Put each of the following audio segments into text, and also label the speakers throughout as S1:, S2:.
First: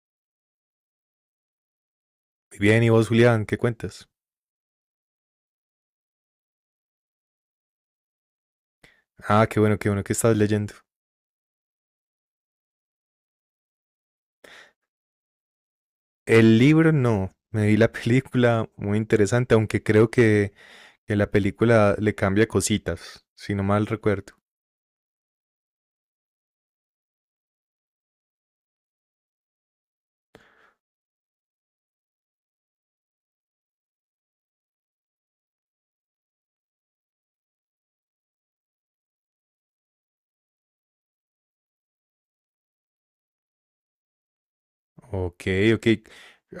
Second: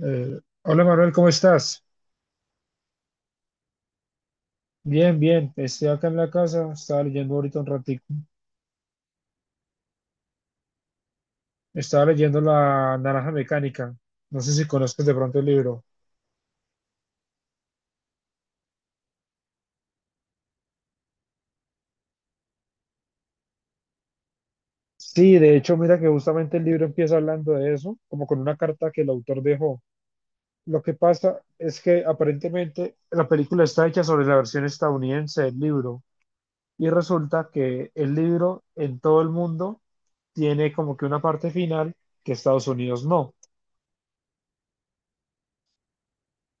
S1: Hola Manuel, ¿cómo estás?
S2: Muy bien, ¿y vos, Julián, qué cuentas?
S1: Bien, bien, estoy acá en la casa, estaba leyendo ahorita un ratico.
S2: Ah, qué bueno que estás leyendo.
S1: Estaba leyendo La Naranja Mecánica, no sé si conozcas de pronto el libro.
S2: El libro no, me vi la película muy interesante, aunque que la película le cambia cositas, si no mal recuerdo.
S1: Sí, de hecho, mira que justamente el libro empieza hablando de eso, como con una carta que el autor dejó. Lo que pasa es que aparentemente la película está hecha sobre la versión estadounidense del libro y resulta que el libro en todo el mundo tiene como que una parte final que Estados Unidos no.
S2: Ok, ok.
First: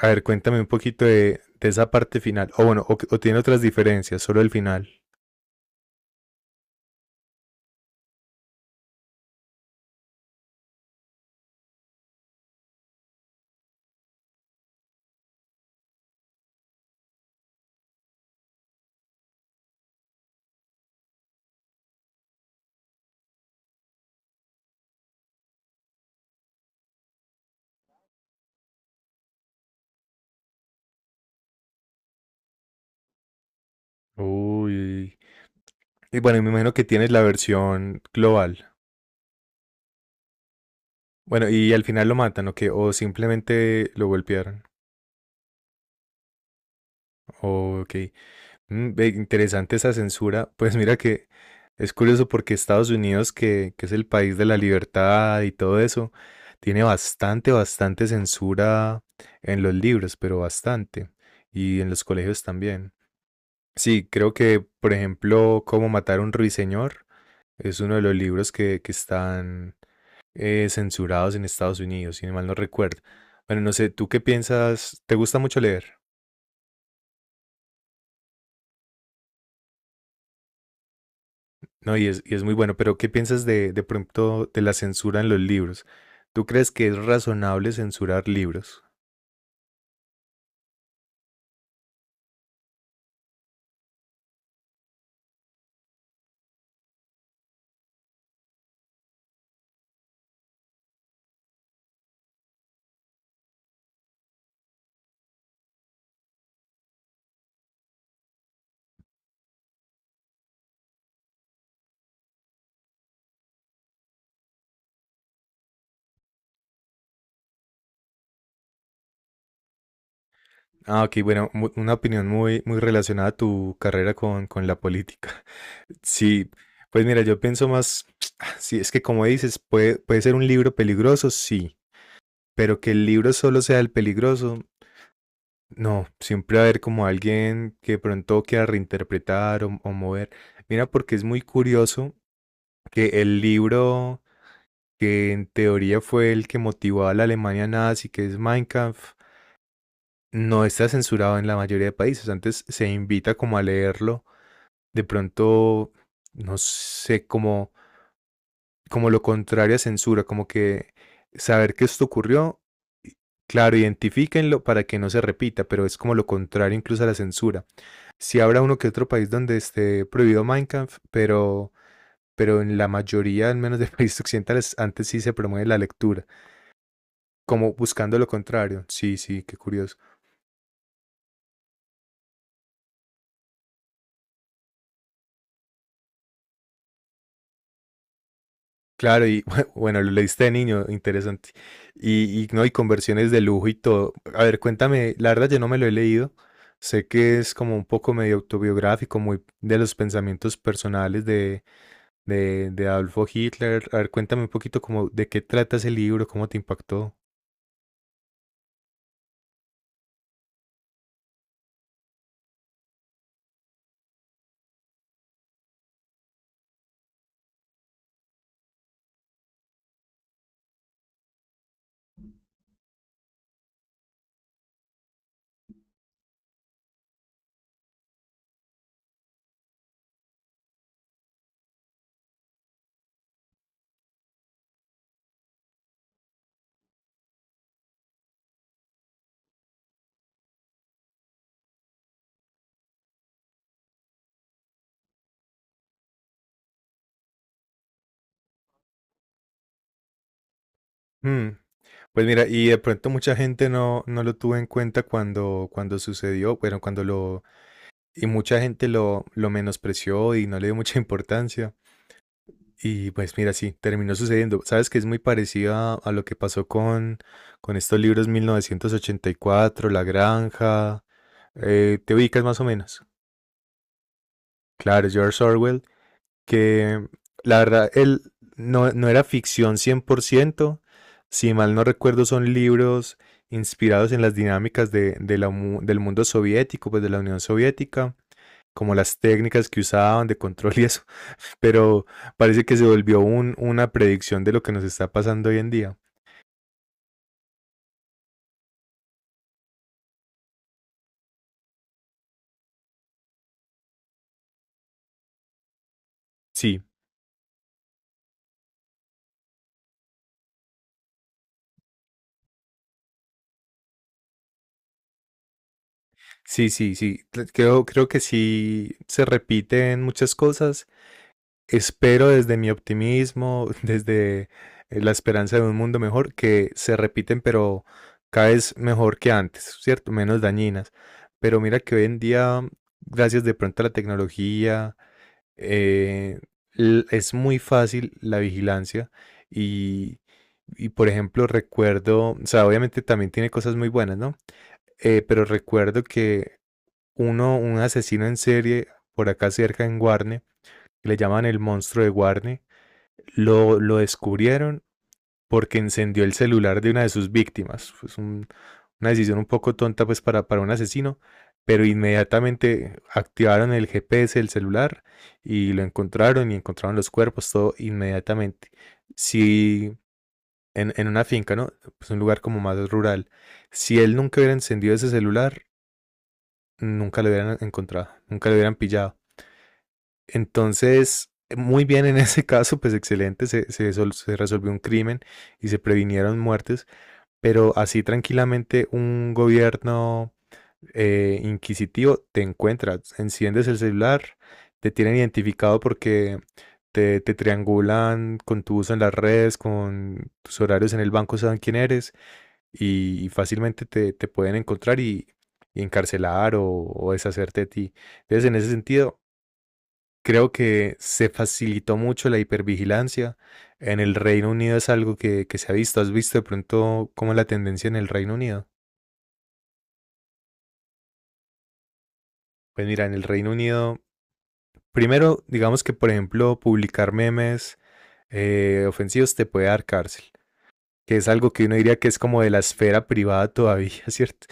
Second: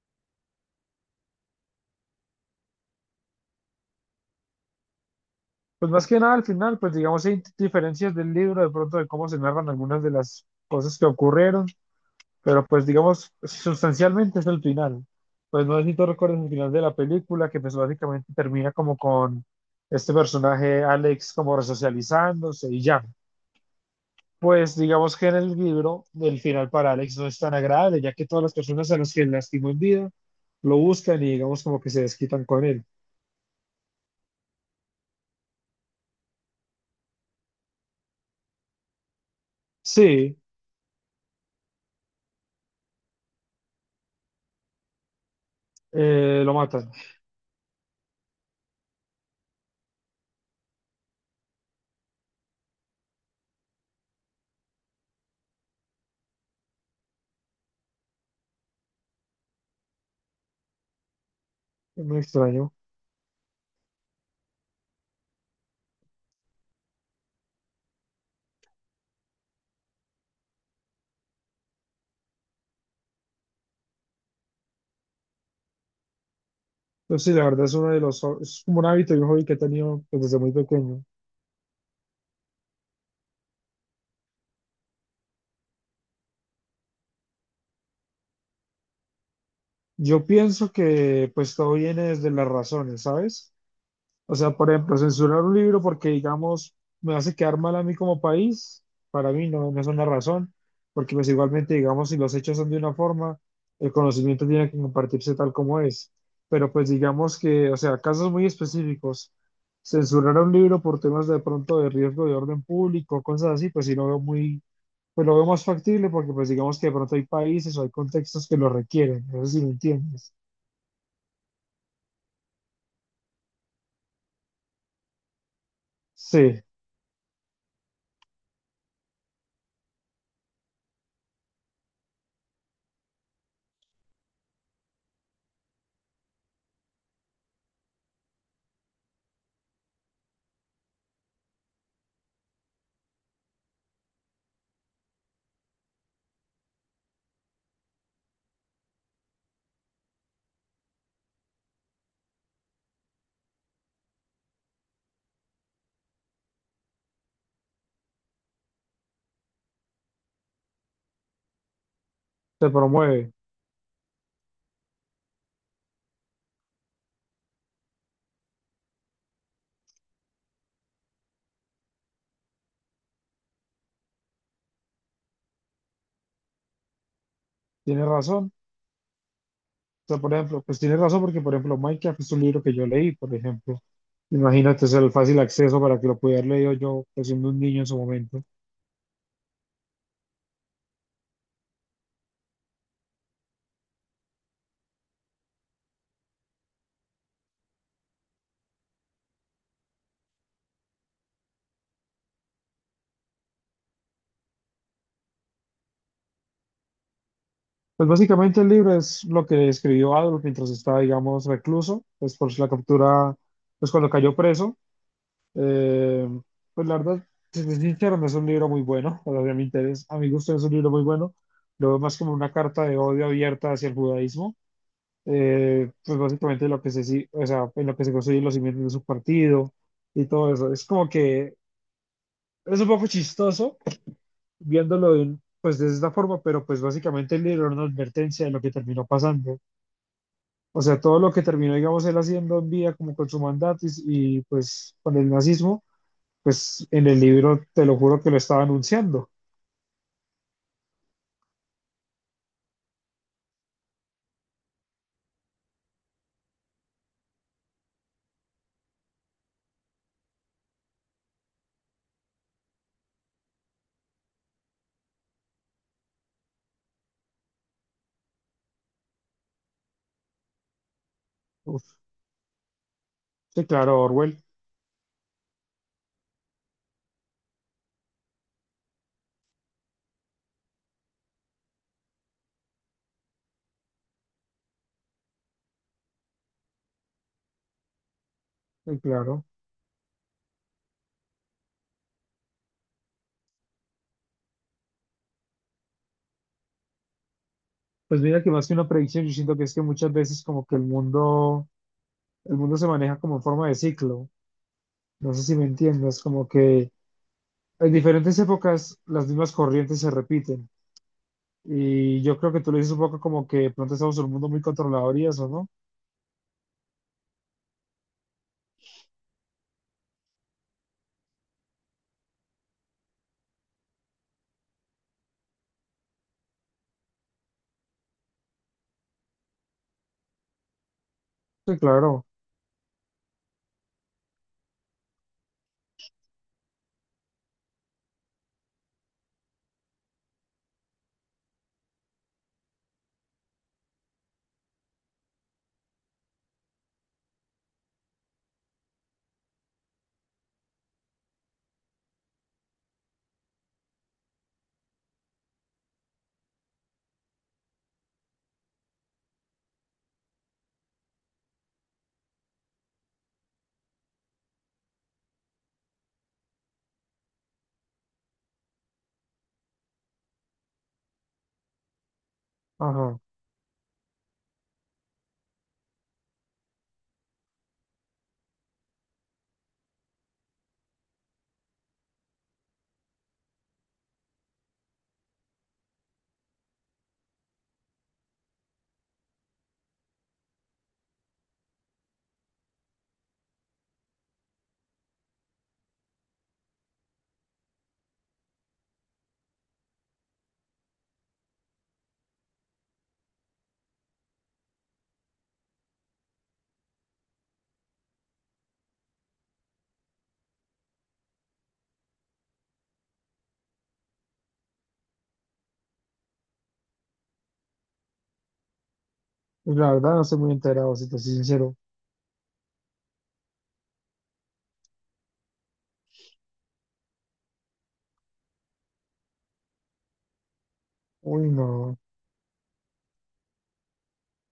S2: A ver, cuéntame un poquito de esa parte final. O bueno, o tiene otras diferencias, solo el final.
S1: Pues más que nada al final, pues digamos, hay diferencias del libro de pronto de cómo se narran algunas de las cosas que ocurrieron, pero pues digamos, sustancialmente es el final. Pues no sé si tú recuerdas el final de la película, que pues básicamente termina como con este personaje Alex como resocializándose y ya. Pues digamos que en el libro el final para Alex no es tan agradable, ya que todas las personas a las que lastimó en vida lo buscan y digamos como que se desquitan con él.
S2: Uy. Y bueno, me imagino que tienes la versión global.
S1: Sí,
S2: Bueno, y al final lo matan, ¿o qué? O simplemente lo golpearon.
S1: lo matan.
S2: Ok. Mm, ve, interesante esa censura. Pues mira que es curioso porque Estados Unidos, que es el país de la libertad y todo eso, tiene bastante censura en los libros, pero bastante. Y en los
S1: Muy
S2: colegios
S1: extraño.
S2: también. Sí, por ejemplo, Cómo matar a un ruiseñor es uno de los libros que están censurados en Estados Unidos, si mal no recuerdo. Bueno, no sé, ¿tú qué piensas? ¿Te gusta mucho leer?
S1: Entonces sí, la verdad es uno de los, es como un hábito y un hobby que he tenido pues, desde muy pequeño.
S2: No, y es muy bueno, pero ¿qué piensas de pronto de la censura en los libros? ¿Tú crees que es razonable censurar libros?
S1: Yo pienso que pues todo viene desde las razones, ¿sabes? O sea, por ejemplo, censurar un libro porque, digamos, me hace quedar mal a mí como país, para mí no, no es una razón, porque pues igualmente, digamos, si los hechos son de una forma, el conocimiento tiene que compartirse tal como es. Pero pues digamos que, o sea, casos muy específicos, censurar un libro por temas de pronto de riesgo de orden público, cosas así, pues sí lo veo muy pues lo veo más factible porque pues digamos que de pronto hay países o hay contextos que lo requieren, no sé si me entiendes.
S2: Ah, ok, bueno, una opinión muy relacionada a tu carrera con la política. Sí,
S1: Sí,
S2: pues mira, sí, es que como dices, puede ser un libro peligroso, sí, pero que el libro solo sea el peligroso, no, siempre va a haber como alguien que pronto quiera reinterpretar o mover. Mira, porque es muy curioso que el libro que en teoría fue el que motivó a la Alemania nazi, que es Mein Kampf, no está censurado en la mayoría de países. Antes se invita como a leerlo, de pronto, no sé, como, como lo contrario a censura, como que saber que esto ocurrió,
S1: se promueve,
S2: claro, identifíquenlo para que no se repita, pero es como lo contrario incluso a la censura. Si habrá uno que otro país donde esté prohibido Mein Kampf, pero en la mayoría, al menos de países occidentales, antes sí se promueve la lectura, como
S1: tienes
S2: buscando lo
S1: razón.
S2: contrario. Sí, sí, qué curioso.
S1: O sea, por ejemplo, pues tienes razón porque, por ejemplo, Minecraft es un libro que yo leí, por ejemplo. Imagínate es el fácil acceso para que lo pudiera haber leído yo, pues, siendo un niño en su momento.
S2: Claro, y bueno, lo leíste de niño, interesante. Y no, y conversiones de lujo y todo. A ver, cuéntame, la verdad yo no me lo he leído. Sé que es como un poco medio autobiográfico, muy de los pensamientos personales de Adolfo Hitler. A ver, cuéntame un poquito como de qué trata ese libro, cómo te impactó.
S1: Pues básicamente el libro es lo que escribió Adolf mientras estaba, digamos, recluso, pues por la captura, pues cuando cayó preso. Eh, pues la verdad, si soy sincero, no es un libro muy bueno, o sea, a mi interés, a mi gusto no es un libro muy bueno, lo veo más como una carta de odio abierta hacia el judaísmo, pues básicamente lo que se, si- o sea, en lo que se construyen los cimientos de su partido y todo eso. Es como que es un poco chistoso viéndolo pues de esta forma, pero pues básicamente el libro era una advertencia de lo que terminó pasando. O sea, todo lo que terminó, digamos, él haciendo en vida como con su mandato y pues con el nazismo, pues en el libro te lo juro que lo estaba anunciando.
S2: Hmm. Pues mira, y de pronto mucha gente no, no lo tuvo en cuenta cuando, cuando sucedió, bueno, y mucha gente lo menospreció y no le dio mucha importancia. Y pues mira, sí, terminó sucediendo. Sabes que es muy parecida a lo que pasó con estos libros 1984, La Granja.
S1: Uf,
S2: ¿Te ubicas más o menos?
S1: sí, claro, Orwell,
S2: Claro, George Orwell, que la verdad, él no, no era ficción 100%. Si mal no recuerdo, son libros inspirados en las dinámicas de la del mundo soviético, pues de la Unión Soviética, como
S1: sí,
S2: las
S1: claro.
S2: técnicas que usaban de control y eso, pero parece que se volvió una predicción de lo que nos está pasando hoy en día.
S1: Pues mira que más que una predicción, yo siento que es que muchas veces como que el mundo se maneja como en forma de ciclo. No sé si me entiendes, como
S2: Sí,
S1: que en diferentes épocas las mismas corrientes se repiten. Y yo creo que tú lo dices un poco como que de pronto estamos en un mundo muy controlador y eso, ¿no?
S2: sí, sí, sí, creo que sí se repiten muchas cosas. Espero desde mi optimismo, desde la esperanza de un mundo mejor, que se repiten, pero cada vez mejor que antes, ¿cierto? Menos dañinas. Pero
S1: Sí,
S2: mira que hoy en
S1: claro.
S2: día, gracias de pronto a la tecnología, eh, es muy fácil la vigilancia y, y, por ejemplo, recuerdo, o sea, obviamente también tiene cosas muy buenas, ¿no? Pero recuerdo que un asesino en serie por acá cerca en Guarne, que le llaman el monstruo de Guarne, lo descubrieron porque encendió el celular de una de sus víctimas. Una decisión un poco tonta pues para un asesino, pero inmediatamente activaron el GPS del celular y lo encontraron y encontraron los cuerpos, todo inmediatamente. Si en una finca, ¿no? Pues un lugar como más
S1: Ajá.
S2: rural, si él nunca hubiera encendido ese celular, nunca lo hubieran encontrado, nunca lo hubieran pillado. Entonces, muy bien en ese caso, pues excelente, se resolvió un crimen y se previnieron muertes, pero así tranquilamente un gobierno inquisitivo te encuentra, enciendes el celular, te tienen identificado porque te triangulan con tu uso en las redes, con tus horarios en el banco, saben quién eres y fácilmente te pueden encontrar y encarcelar o deshacerte de ti. Entonces, en ese sentido, creo que se facilitó mucho la hipervigilancia. En el Reino Unido es algo que se ha visto. ¿Has visto de pronto cómo es la tendencia en el Reino Unido?
S1: Pues la verdad no estoy muy enterado, si te soy sincero.
S2: Pues mira, en el Reino Unido, primero, digamos que por ejemplo, publicar memes ofensivos te puede dar cárcel, que es
S1: Uy,
S2: algo que uno
S1: no.
S2: diría que es como de la esfera privada todavía, ¿cierto?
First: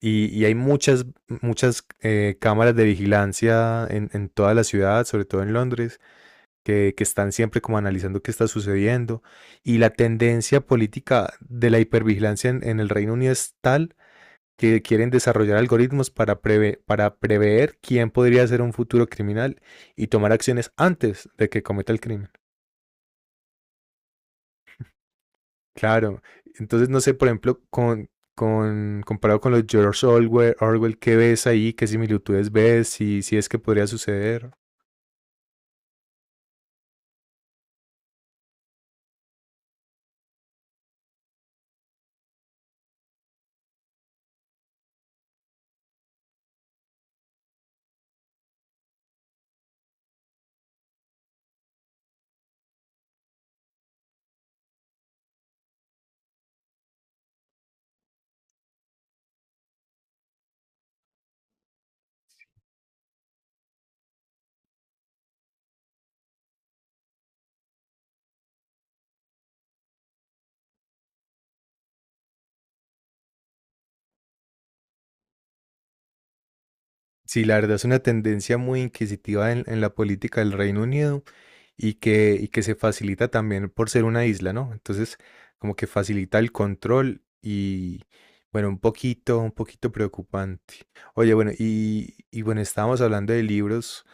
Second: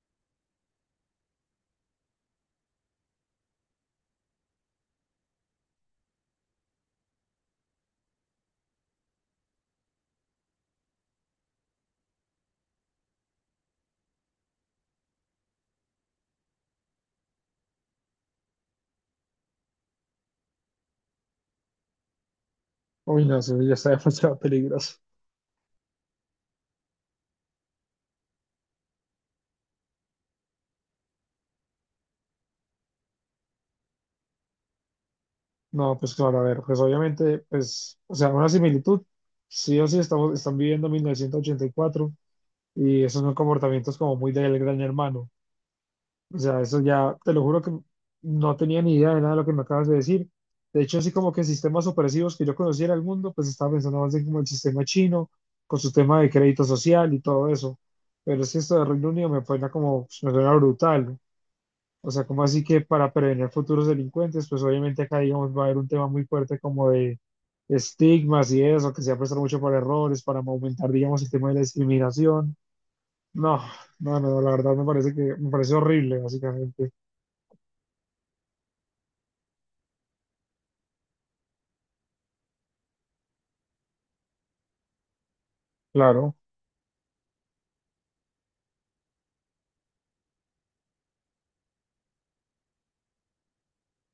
S2: Y hay muchas cámaras de vigilancia en toda la ciudad, sobre todo en Londres, que están siempre como analizando qué está sucediendo. Y la tendencia política de la hipervigilancia en el Reino Unido es tal que quieren desarrollar algoritmos para prever quién podría ser un futuro criminal y tomar acciones antes de que cometa el crimen.
S1: Uy, no, eso ya está demasiado peligroso.
S2: Claro, entonces no sé, por ejemplo, comparado con los Orwell, ¿qué ves ahí? ¿Qué similitudes ves? Si, si es que podría suceder.
S1: No, pues claro, a ver, pues obviamente, pues, o sea, una similitud. Sí o sí están viviendo 1984 y cuatro y esos son comportamientos como muy del gran hermano. O sea, eso ya, te lo juro que no tenía ni idea de nada de lo que me acabas de decir. De hecho, así como que sistemas opresivos que yo conociera el mundo, pues estaba pensando más en como el sistema chino, con su tema de crédito social y todo eso. Pero es que esto de Reino Unido me suena como, me suena brutal. O sea, como así que para prevenir futuros delincuentes, pues obviamente acá, digamos, va a haber un tema muy fuerte como de estigmas y eso, que se va a prestar mucho para errores, para aumentar, digamos, el tema de la discriminación. No, no, no, la verdad me parece horrible, básicamente.
S2: Sí, la verdad es una tendencia muy inquisitiva en la política del Reino Unido y y que se facilita también por ser una isla, ¿no? Entonces, como que
S1: Claro.
S2: facilita el control y, bueno, un poquito preocupante. Oye, bueno, y bueno, estábamos hablando de libros.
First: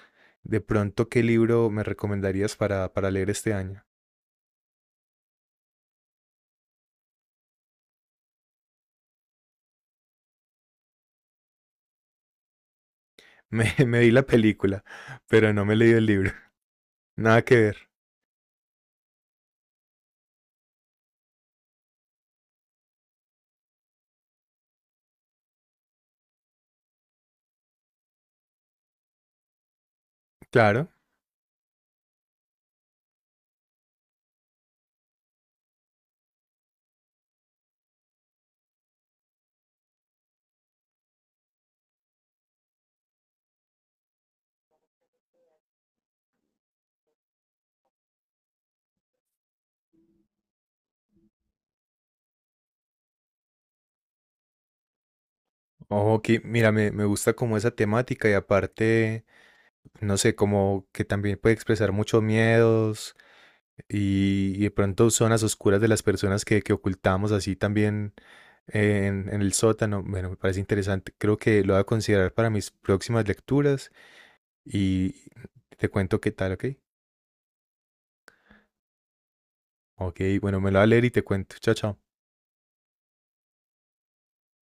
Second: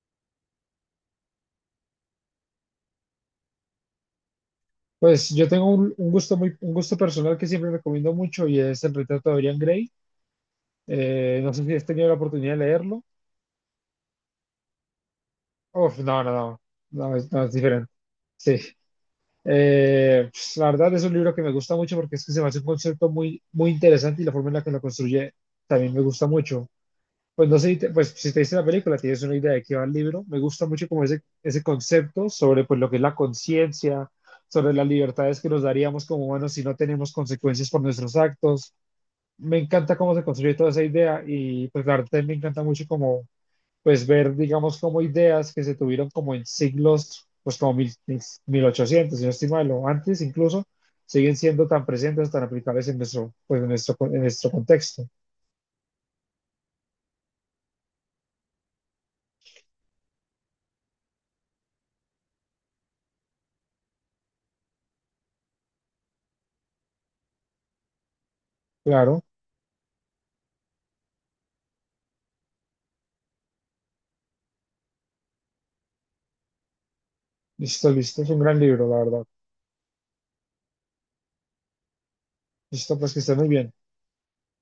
S2: De pronto, ¿qué libro me recomendarías para leer este año?
S1: Pues yo tengo un un gusto personal que siempre recomiendo mucho y es el retrato de Dorian Gray. No sé si has tenido la oportunidad de leerlo.
S2: Me vi la película, pero no me he leído
S1: Uf,
S2: el
S1: no,
S2: libro.
S1: no, no, no, es,
S2: Nada
S1: no, es
S2: que ver.
S1: diferente. Sí. Pues, la verdad es un libro que me gusta mucho porque es que se me hace un concepto muy, muy interesante y la forma en la que lo construye también me gusta mucho. Pues no sé, pues si te dice la película, tienes una idea de qué va el libro. Me gusta mucho
S2: Claro.
S1: como ese concepto sobre pues lo que es la conciencia, sobre las libertades que nos daríamos como humanos si no tenemos consecuencias por nuestros actos. Me encanta cómo se construye toda esa idea y pues la verdad me encanta mucho como pues ver, digamos, como ideas que se tuvieron como en siglos, pues como ochocientos si no estoy mal, o antes incluso, siguen siendo tan presentes, tan aplicables en nuestro, en nuestro contexto.
S2: Ok, mira, me gusta como esa temática y aparte, no sé, como que también puede expresar muchos miedos y de pronto zonas oscuras de las personas que ocultamos así también
S1: Claro,
S2: en el sótano. Bueno, me parece interesante. Creo que lo voy a considerar para mis próximas lecturas y te cuento qué tal, ¿ok?
S1: listo, listo, es un gran libro, la verdad.
S2: Ok, bueno, me lo voy a leer y te cuento. Chao, chao.
S1: Listo, pues que esté muy bien.